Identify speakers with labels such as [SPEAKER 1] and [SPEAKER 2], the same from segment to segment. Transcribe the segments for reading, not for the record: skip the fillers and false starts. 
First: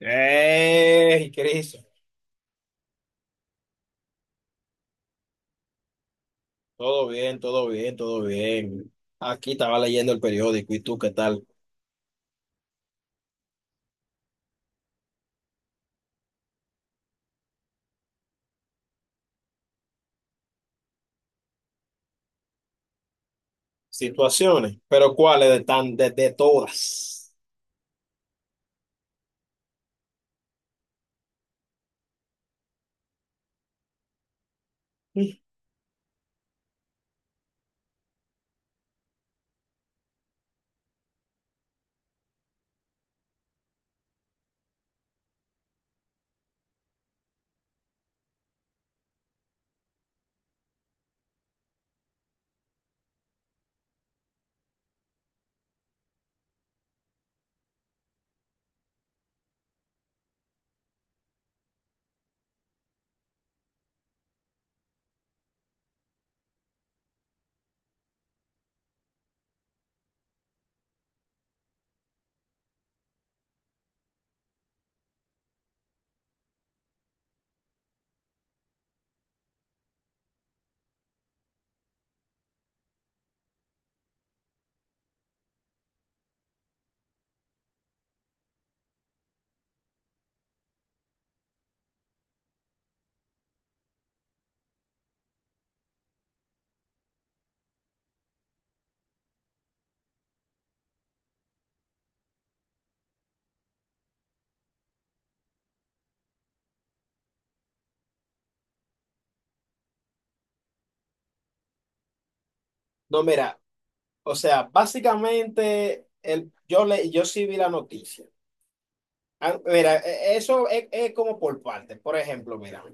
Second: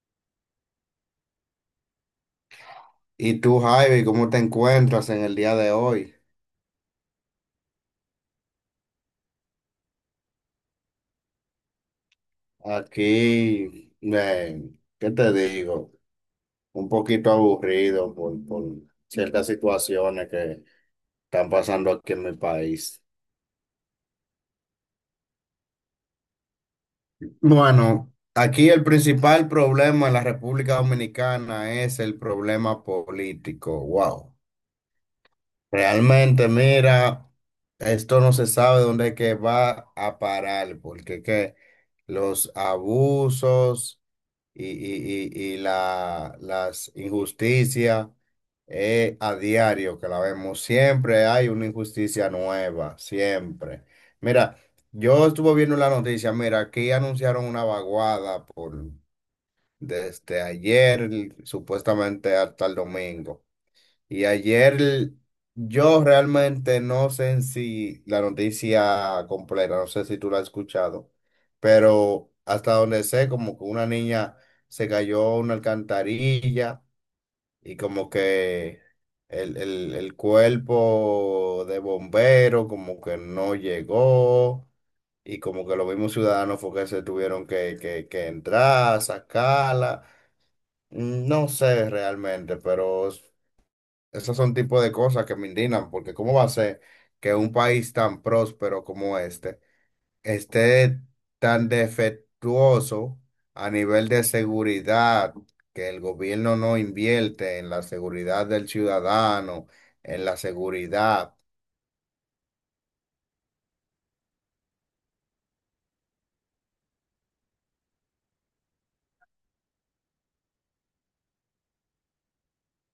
[SPEAKER 1] ¡Ey, Cris!
[SPEAKER 2] ¿Y tú, Javi, cómo te encuentras en el día de hoy?
[SPEAKER 1] Todo bien, todo bien, todo bien. Aquí estaba leyendo el periódico, ¿y tú qué tal?
[SPEAKER 2] Aquí, ¿qué te digo? Un poquito aburrido por ciertas situaciones que están pasando aquí en mi país.
[SPEAKER 1] Situaciones, pero ¿cuáles de todas?
[SPEAKER 2] Bueno, aquí el principal problema en la República Dominicana es el problema político. Wow. Realmente, mira, esto no se sabe dónde es que va a parar, porque que los abusos las injusticias a diario que la vemos. Siempre hay una injusticia nueva, siempre. Mira, yo estuve viendo la noticia, mira, aquí anunciaron una vaguada por desde ayer, supuestamente hasta el domingo. Y ayer yo realmente no sé si la noticia completa, no sé si tú la has escuchado, pero hasta donde sé, como que una niña se cayó a una alcantarilla y como que el cuerpo de bombero como que no llegó y como que los mismos ciudadanos fue que se tuvieron que entrar, sacarla. No sé realmente, pero esos son tipos de cosas que me indignan, porque ¿cómo va a ser que un país tan próspero como este esté tan defectuoso a nivel de seguridad, que el gobierno no invierte en la seguridad del ciudadano, en la seguridad?
[SPEAKER 1] No, mira, o sea, básicamente yo sí vi la noticia. Ah, mira, eso es como por partes. Por ejemplo, mira,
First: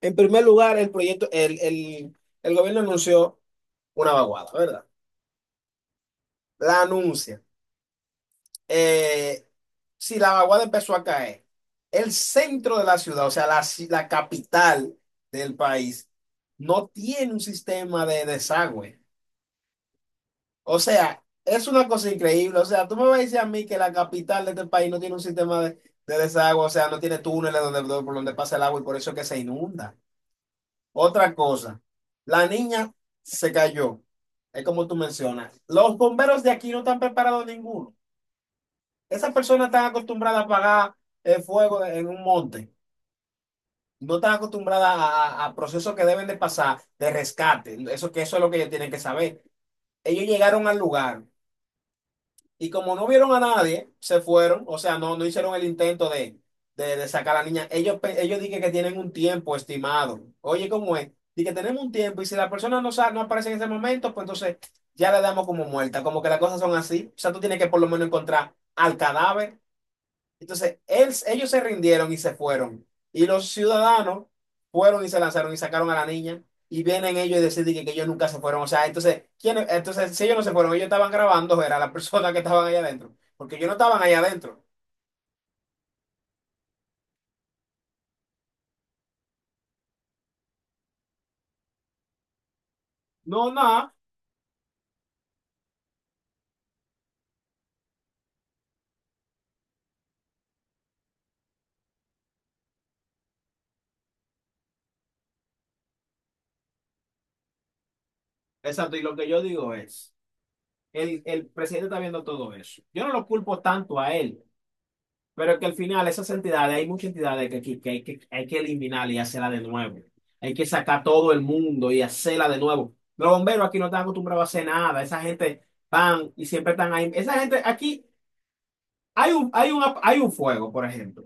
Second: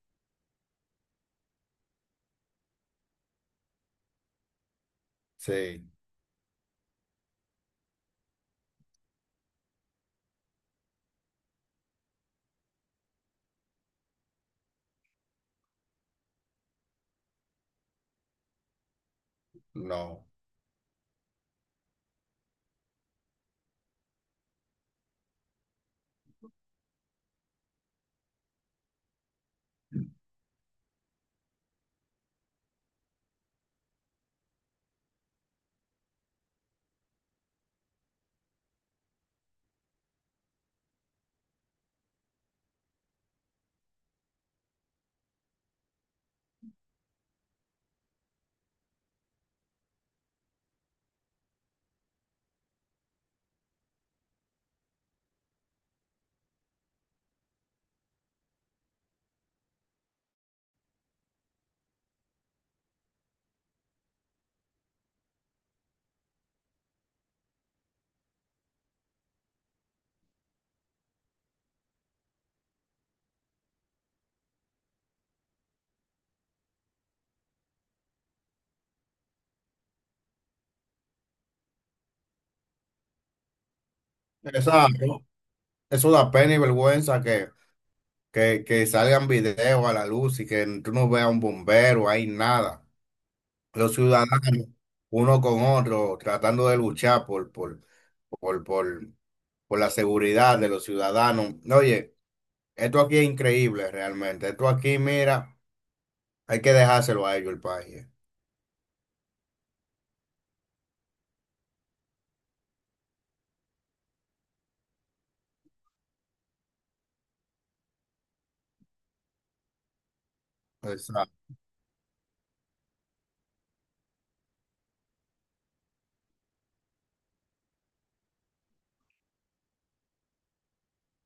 [SPEAKER 1] en primer lugar, el proyecto, el gobierno anunció una vaguada, ¿verdad?
[SPEAKER 2] Sí,
[SPEAKER 1] La anuncia. eh, si la vaguada empezó a caer, el centro de la ciudad, o sea, la capital del país no tiene un sistema de desagüe.
[SPEAKER 2] no.
[SPEAKER 1] O sea, es una cosa increíble. O sea, tú me vas a decir a mí que la capital de este país no tiene un sistema de desagüe, o sea, no tiene túneles por donde pasa el agua y por eso es que se inunda. Otra cosa, la niña se cayó. Es como tú mencionas. Los bomberos de aquí no están preparados ninguno. Esas personas están acostumbradas a apagar el fuego en un monte. No están acostumbradas a procesos que deben de pasar de rescate. Eso que eso es lo que ellos tienen que saber. Ellos llegaron al lugar y como no vieron a nadie, se fueron. O sea, no, no hicieron el intento de sacar a la niña. Ellos dicen que tienen un tiempo estimado. Oye, ¿cómo es? Dicen que tenemos un tiempo y si la persona no aparece en ese momento, pues entonces ya la damos como muerta. Como que las cosas son así. O sea, tú tienes que por lo menos encontrar al cadáver. Entonces, ellos se rindieron y se fueron. Y los ciudadanos fueron y se lanzaron y sacaron a la niña. Y vienen ellos y deciden que ellos nunca se fueron. O sea, entonces, ¿quién? Entonces, si ellos no se fueron, ellos estaban grabando, era la persona que estaban allá adentro, porque ellos no estaban allá adentro.
[SPEAKER 2] Exacto. Eso da pena y vergüenza que, que salgan videos a la luz y que tú no veas un bombero, hay nada.
[SPEAKER 1] No, nada.
[SPEAKER 2] Los ciudadanos uno con otro, tratando de luchar por, por, por la seguridad de los ciudadanos. Oye, esto aquí es increíble realmente. Esto aquí, mira, hay que dejárselo a ellos el país.
[SPEAKER 1] Exacto. Y lo que yo digo es, el presidente está viendo todo eso. Yo no lo culpo tanto a él. Pero que al final esas entidades, hay muchas entidades que hay hay que eliminar y hacerla de nuevo. Hay que sacar todo el
[SPEAKER 2] Exacto.
[SPEAKER 1] mundo y hacerla de nuevo. Los bomberos aquí no están acostumbrados a hacer nada. Esa gente van y siempre están ahí. Esa gente aquí, hay un fuego, por ejemplo.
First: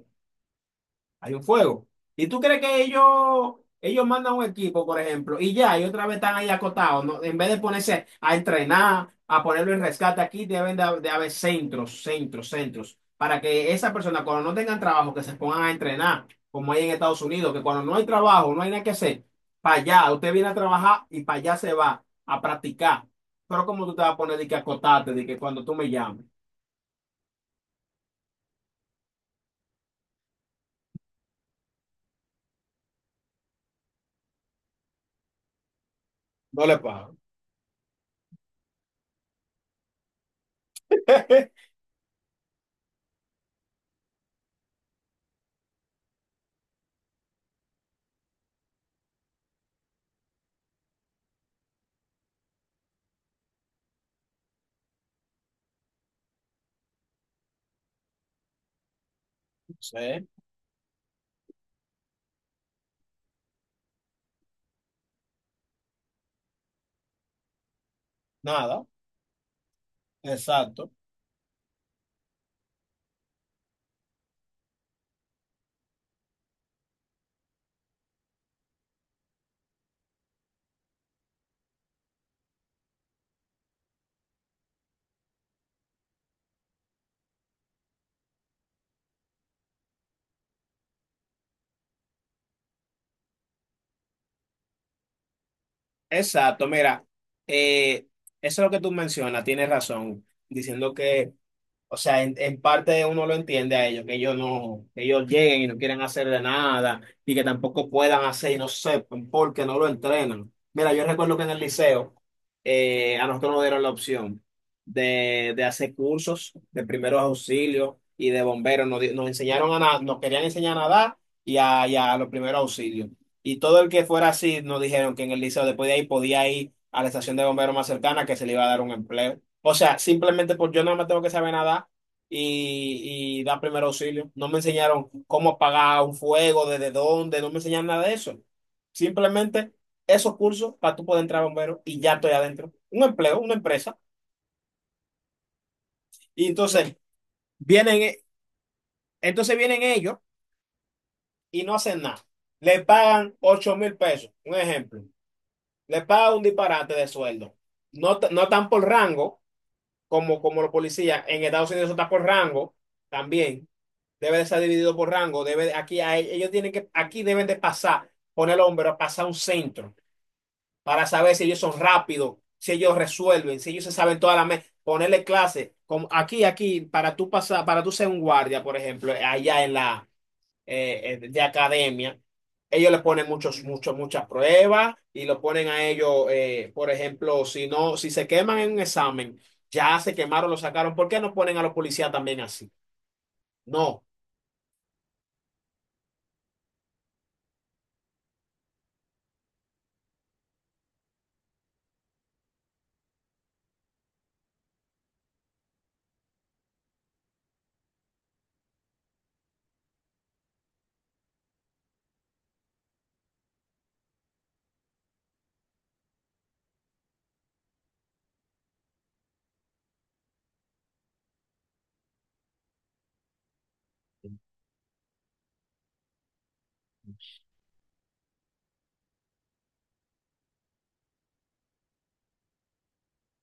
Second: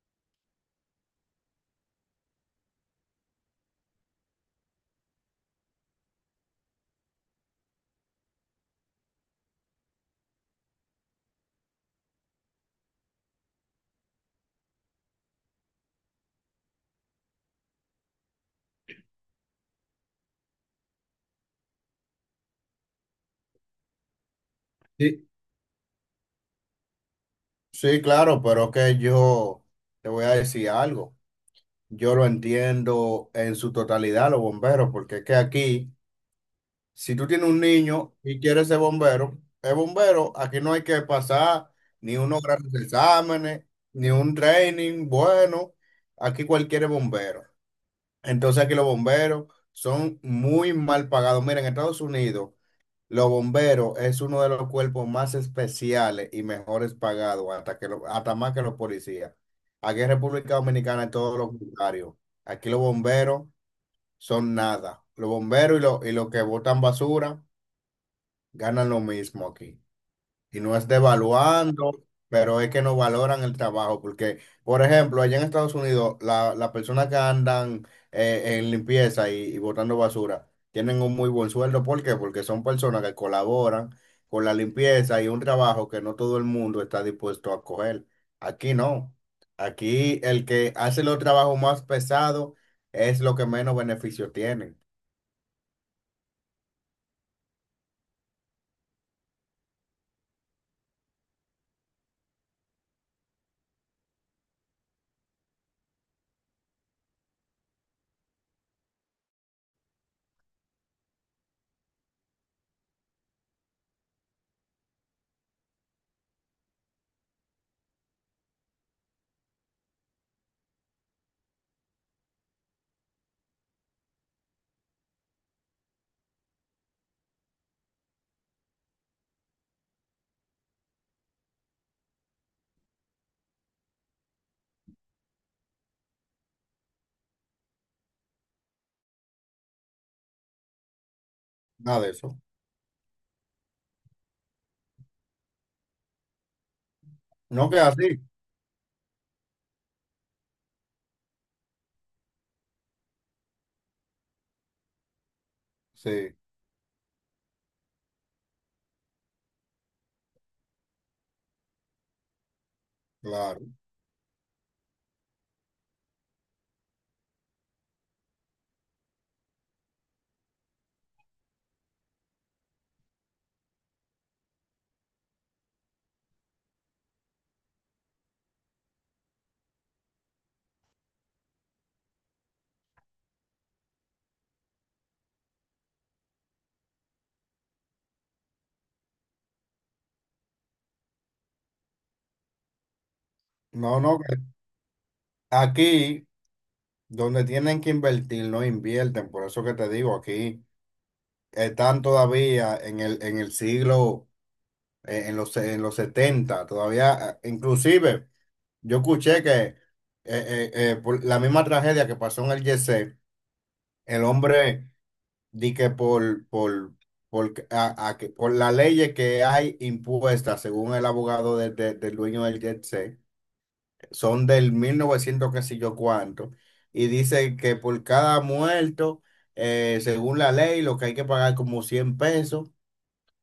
[SPEAKER 1] Hay un fuego. ¿Y tú crees que ellos mandan un equipo, por ejemplo, y ya, y otra vez están ahí acotados, ¿no? En vez de ponerse a entrenar, a ponerlo en rescate aquí, deben de haber centros, para que esas personas, cuando no tengan trabajo, que se pongan a entrenar, como hay en Estados Unidos, que cuando no hay trabajo, no hay nada que hacer, para allá, usted viene a trabajar y para allá se va a practicar. Pero como tú te vas a poner de que acotarte, de
[SPEAKER 2] Sí,
[SPEAKER 1] que cuando tú me llames,
[SPEAKER 2] sí, claro, pero que yo te voy a decir algo. Yo lo entiendo en su totalidad, los bomberos, porque es que aquí,
[SPEAKER 1] no le
[SPEAKER 2] si
[SPEAKER 1] pago.
[SPEAKER 2] tú tienes un niño y quieres ser bombero, es bombero, aquí no hay que pasar ni unos grandes exámenes, ni un training, bueno, aquí cualquiera es bombero. Entonces aquí los bomberos son muy mal pagados. Mira, en Estados Unidos, los bomberos es uno de los cuerpos más especiales y mejores pagados, hasta más que los policías.
[SPEAKER 1] No
[SPEAKER 2] Aquí en
[SPEAKER 1] sé,
[SPEAKER 2] República Dominicana es todo lo contrario. Aquí los bomberos son nada. Los bomberos y los que botan basura
[SPEAKER 1] nada,
[SPEAKER 2] ganan lo mismo aquí. Y no es
[SPEAKER 1] exacto.
[SPEAKER 2] devaluando, pero es que no valoran el trabajo, porque, por ejemplo, allá en Estados Unidos, las personas que andan en limpieza y botando basura tienen un muy buen sueldo. ¿Por qué? Porque son personas que colaboran con la limpieza y un trabajo que no todo el mundo está dispuesto a coger. Aquí no. Aquí el que hace los trabajos más pesados es lo que menos beneficio tiene.
[SPEAKER 1] Exacto, mira, eh, eso es lo que tú mencionas, tienes razón, diciendo que o sea, en parte uno lo entiende a ellos, que ellos no, que ellos lleguen y no quieren hacerle nada, y que tampoco puedan hacer y no sepan porque no lo entrenan. Mira, yo recuerdo que en el liceo a nosotros nos dieron la opción de hacer cursos de primeros auxilios y de bomberos. Nos enseñaron a nadar, nos querían enseñar a nadar y a los primeros auxilios. Y todo el que fuera así nos dijeron que en el liceo después de ahí podía ir a la estación de bomberos más cercana que se le iba a dar un empleo. O sea, simplemente por yo no me tengo que saber nadar y dar primer auxilio. No me enseñaron cómo apagar un fuego, desde dónde, no me enseñaron nada de eso. Simplemente esos cursos para tú poder entrar bombero y
[SPEAKER 2] Nada de
[SPEAKER 1] ya estoy
[SPEAKER 2] eso.
[SPEAKER 1] adentro. Un empleo, una empresa. Y entonces
[SPEAKER 2] No que
[SPEAKER 1] vienen,
[SPEAKER 2] así.
[SPEAKER 1] e- entonces vienen ellos y no hacen nada. Le pagan 8000 pesos, un ejemplo. Le pagan
[SPEAKER 2] Sí,
[SPEAKER 1] un disparate de sueldo. No, no tan por rango como los policías. En Estados Unidos eso está por rango también.
[SPEAKER 2] claro.
[SPEAKER 1] Debe de ser dividido por rango. Aquí, ellos tienen que, aquí deben de pasar, poner el hombro, pasar un centro para saber si ellos son rápidos, si ellos resuelven, si ellos se saben toda la mesa. Ponerle clase. Como aquí, aquí, para tú pasar, para tú ser un guardia, por ejemplo, allá en la de academia, ellos le ponen muchas pruebas y lo ponen a ellos, por ejemplo, si no, si se queman en un examen, ya se quemaron, lo sacaron. ¿Por qué no ponen a los policías también así?
[SPEAKER 2] No,
[SPEAKER 1] No.
[SPEAKER 2] no. Aquí, donde tienen que invertir, no invierten. Por eso que te digo, aquí están todavía en el siglo, en los 70 todavía, inclusive, yo escuché que por la misma tragedia que pasó en el Yese, el hombre di que por, que- a que- por las leyes que hay impuestas, según el abogado del dueño del Yese, son del 1900 qué sé yo cuánto, y dice que por cada muerto, según la ley, lo que hay que pagar como 100 pesos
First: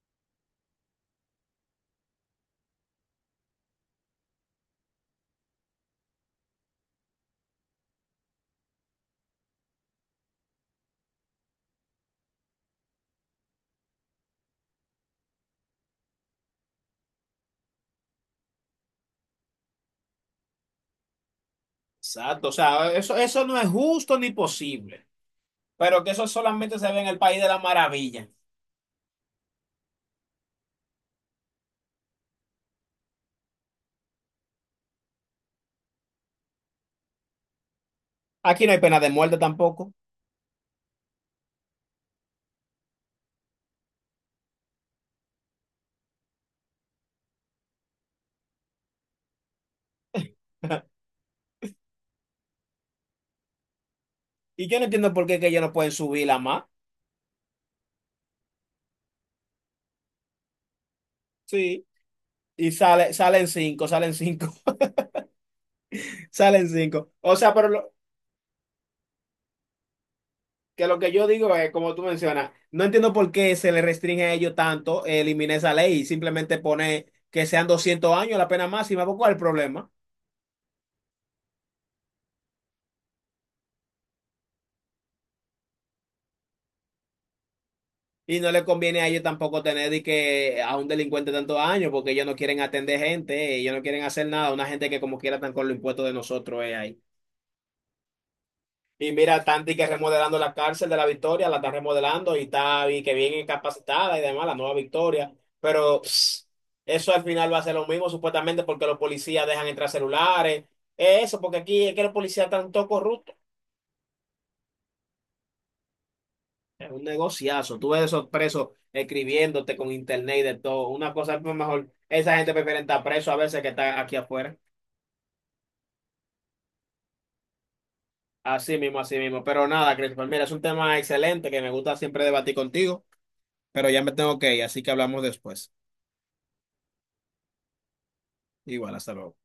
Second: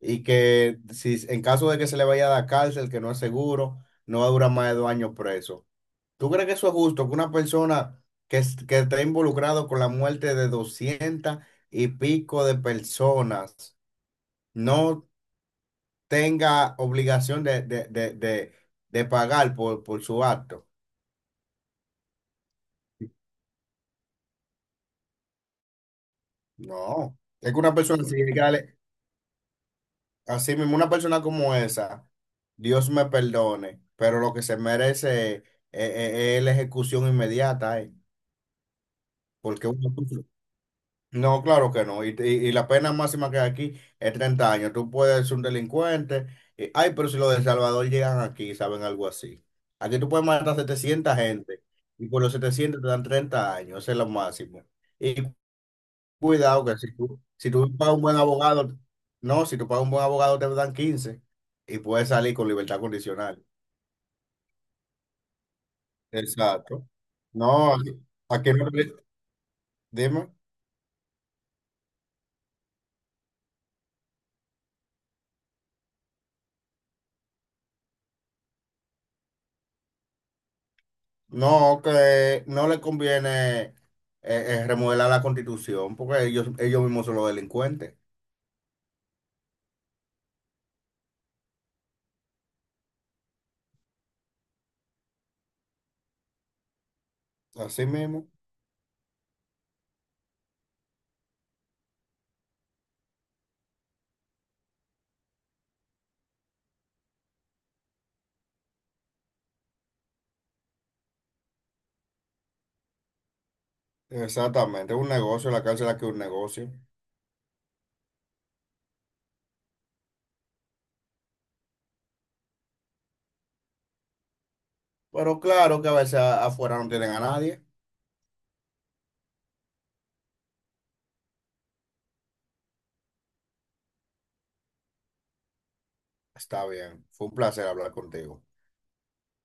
[SPEAKER 2] y que si en caso de que se le vaya a dar cárcel, que no es seguro, no va a durar más de 2 años preso. ¿Tú crees que eso es justo? Que una persona que está involucrado con la muerte de 200 y pico de personas no tenga obligación de pagar por su acto.
[SPEAKER 1] Exacto, o sea, eso no es justo ni posible, pero que eso solamente se ve en el
[SPEAKER 2] No,
[SPEAKER 1] país de
[SPEAKER 2] es que
[SPEAKER 1] la
[SPEAKER 2] una persona así,
[SPEAKER 1] maravilla.
[SPEAKER 2] así mismo, una persona como esa, Dios me perdone, pero lo que se merece es- es la ejecución inmediata.
[SPEAKER 1] Aquí no hay pena de muerte
[SPEAKER 2] Porque
[SPEAKER 1] tampoco.
[SPEAKER 2] uno- no, claro que no. Y la pena máxima que hay aquí es 30 años. Tú puedes ser un delincuente. Ay, pero si los de El Salvador llegan aquí, y saben algo así. Aquí tú puedes matar 700 gente y por los 700 te dan 30 años. Ese es lo máximo.
[SPEAKER 1] Y yo no entiendo
[SPEAKER 2] Y
[SPEAKER 1] por qué que ellos no pueden subirla más.
[SPEAKER 2] cuidado que si tú pagas un buen abogado, no, si tú pagas un buen abogado te dan 15 y
[SPEAKER 1] Sí.
[SPEAKER 2] puedes salir con
[SPEAKER 1] Y
[SPEAKER 2] libertad
[SPEAKER 1] sale,
[SPEAKER 2] condicional.
[SPEAKER 1] salen cinco, salen
[SPEAKER 2] Exacto.
[SPEAKER 1] cinco. O sea, pero
[SPEAKER 2] No, aquí aquí dime.
[SPEAKER 1] lo que yo digo es, como tú mencionas, no entiendo por qué se le restringe a ellos tanto eliminar esa ley y simplemente poner que sean 200 años la pena máxima. ¿Cuál es el problema?
[SPEAKER 2] No, que no le conviene remodelar la constitución porque ellos mismos son los delincuentes.
[SPEAKER 1] Y no le conviene a ellos tampoco tener de que a un delincuente tantos años, porque ellos no quieren atender gente, ellos no quieren hacer nada, una gente que como quiera están con los impuestos de nosotros ahí.
[SPEAKER 2] Así mismo.
[SPEAKER 1] Y mira, Tanti que remodelando la cárcel de la Victoria, la está remodelando y está y que bien capacitada y demás, la nueva Victoria. Pero pss, eso al final va a ser lo mismo, supuestamente, porque los policías dejan entrar celulares. Eso, porque aquí es que los policías están todos corruptos.
[SPEAKER 2] Exactamente. Es un negocio, la cárcel aquí es un negocio.
[SPEAKER 1] Es un negociazo. Tú ves esos presos escribiéndote con internet y de todo. Una cosa pues, mejor. Esa gente prefiere estar preso a veces que estar aquí afuera.
[SPEAKER 2] Pero claro que a veces afuera no tienen a nadie.
[SPEAKER 1] Así mismo, así mismo. Pero nada, Christopher, mira, es un tema excelente que me gusta siempre debatir contigo, pero ya me tengo que ir, así que hablamos después.
[SPEAKER 2] Está bien. Fue un placer hablar contigo.
[SPEAKER 1] Igual, hasta luego.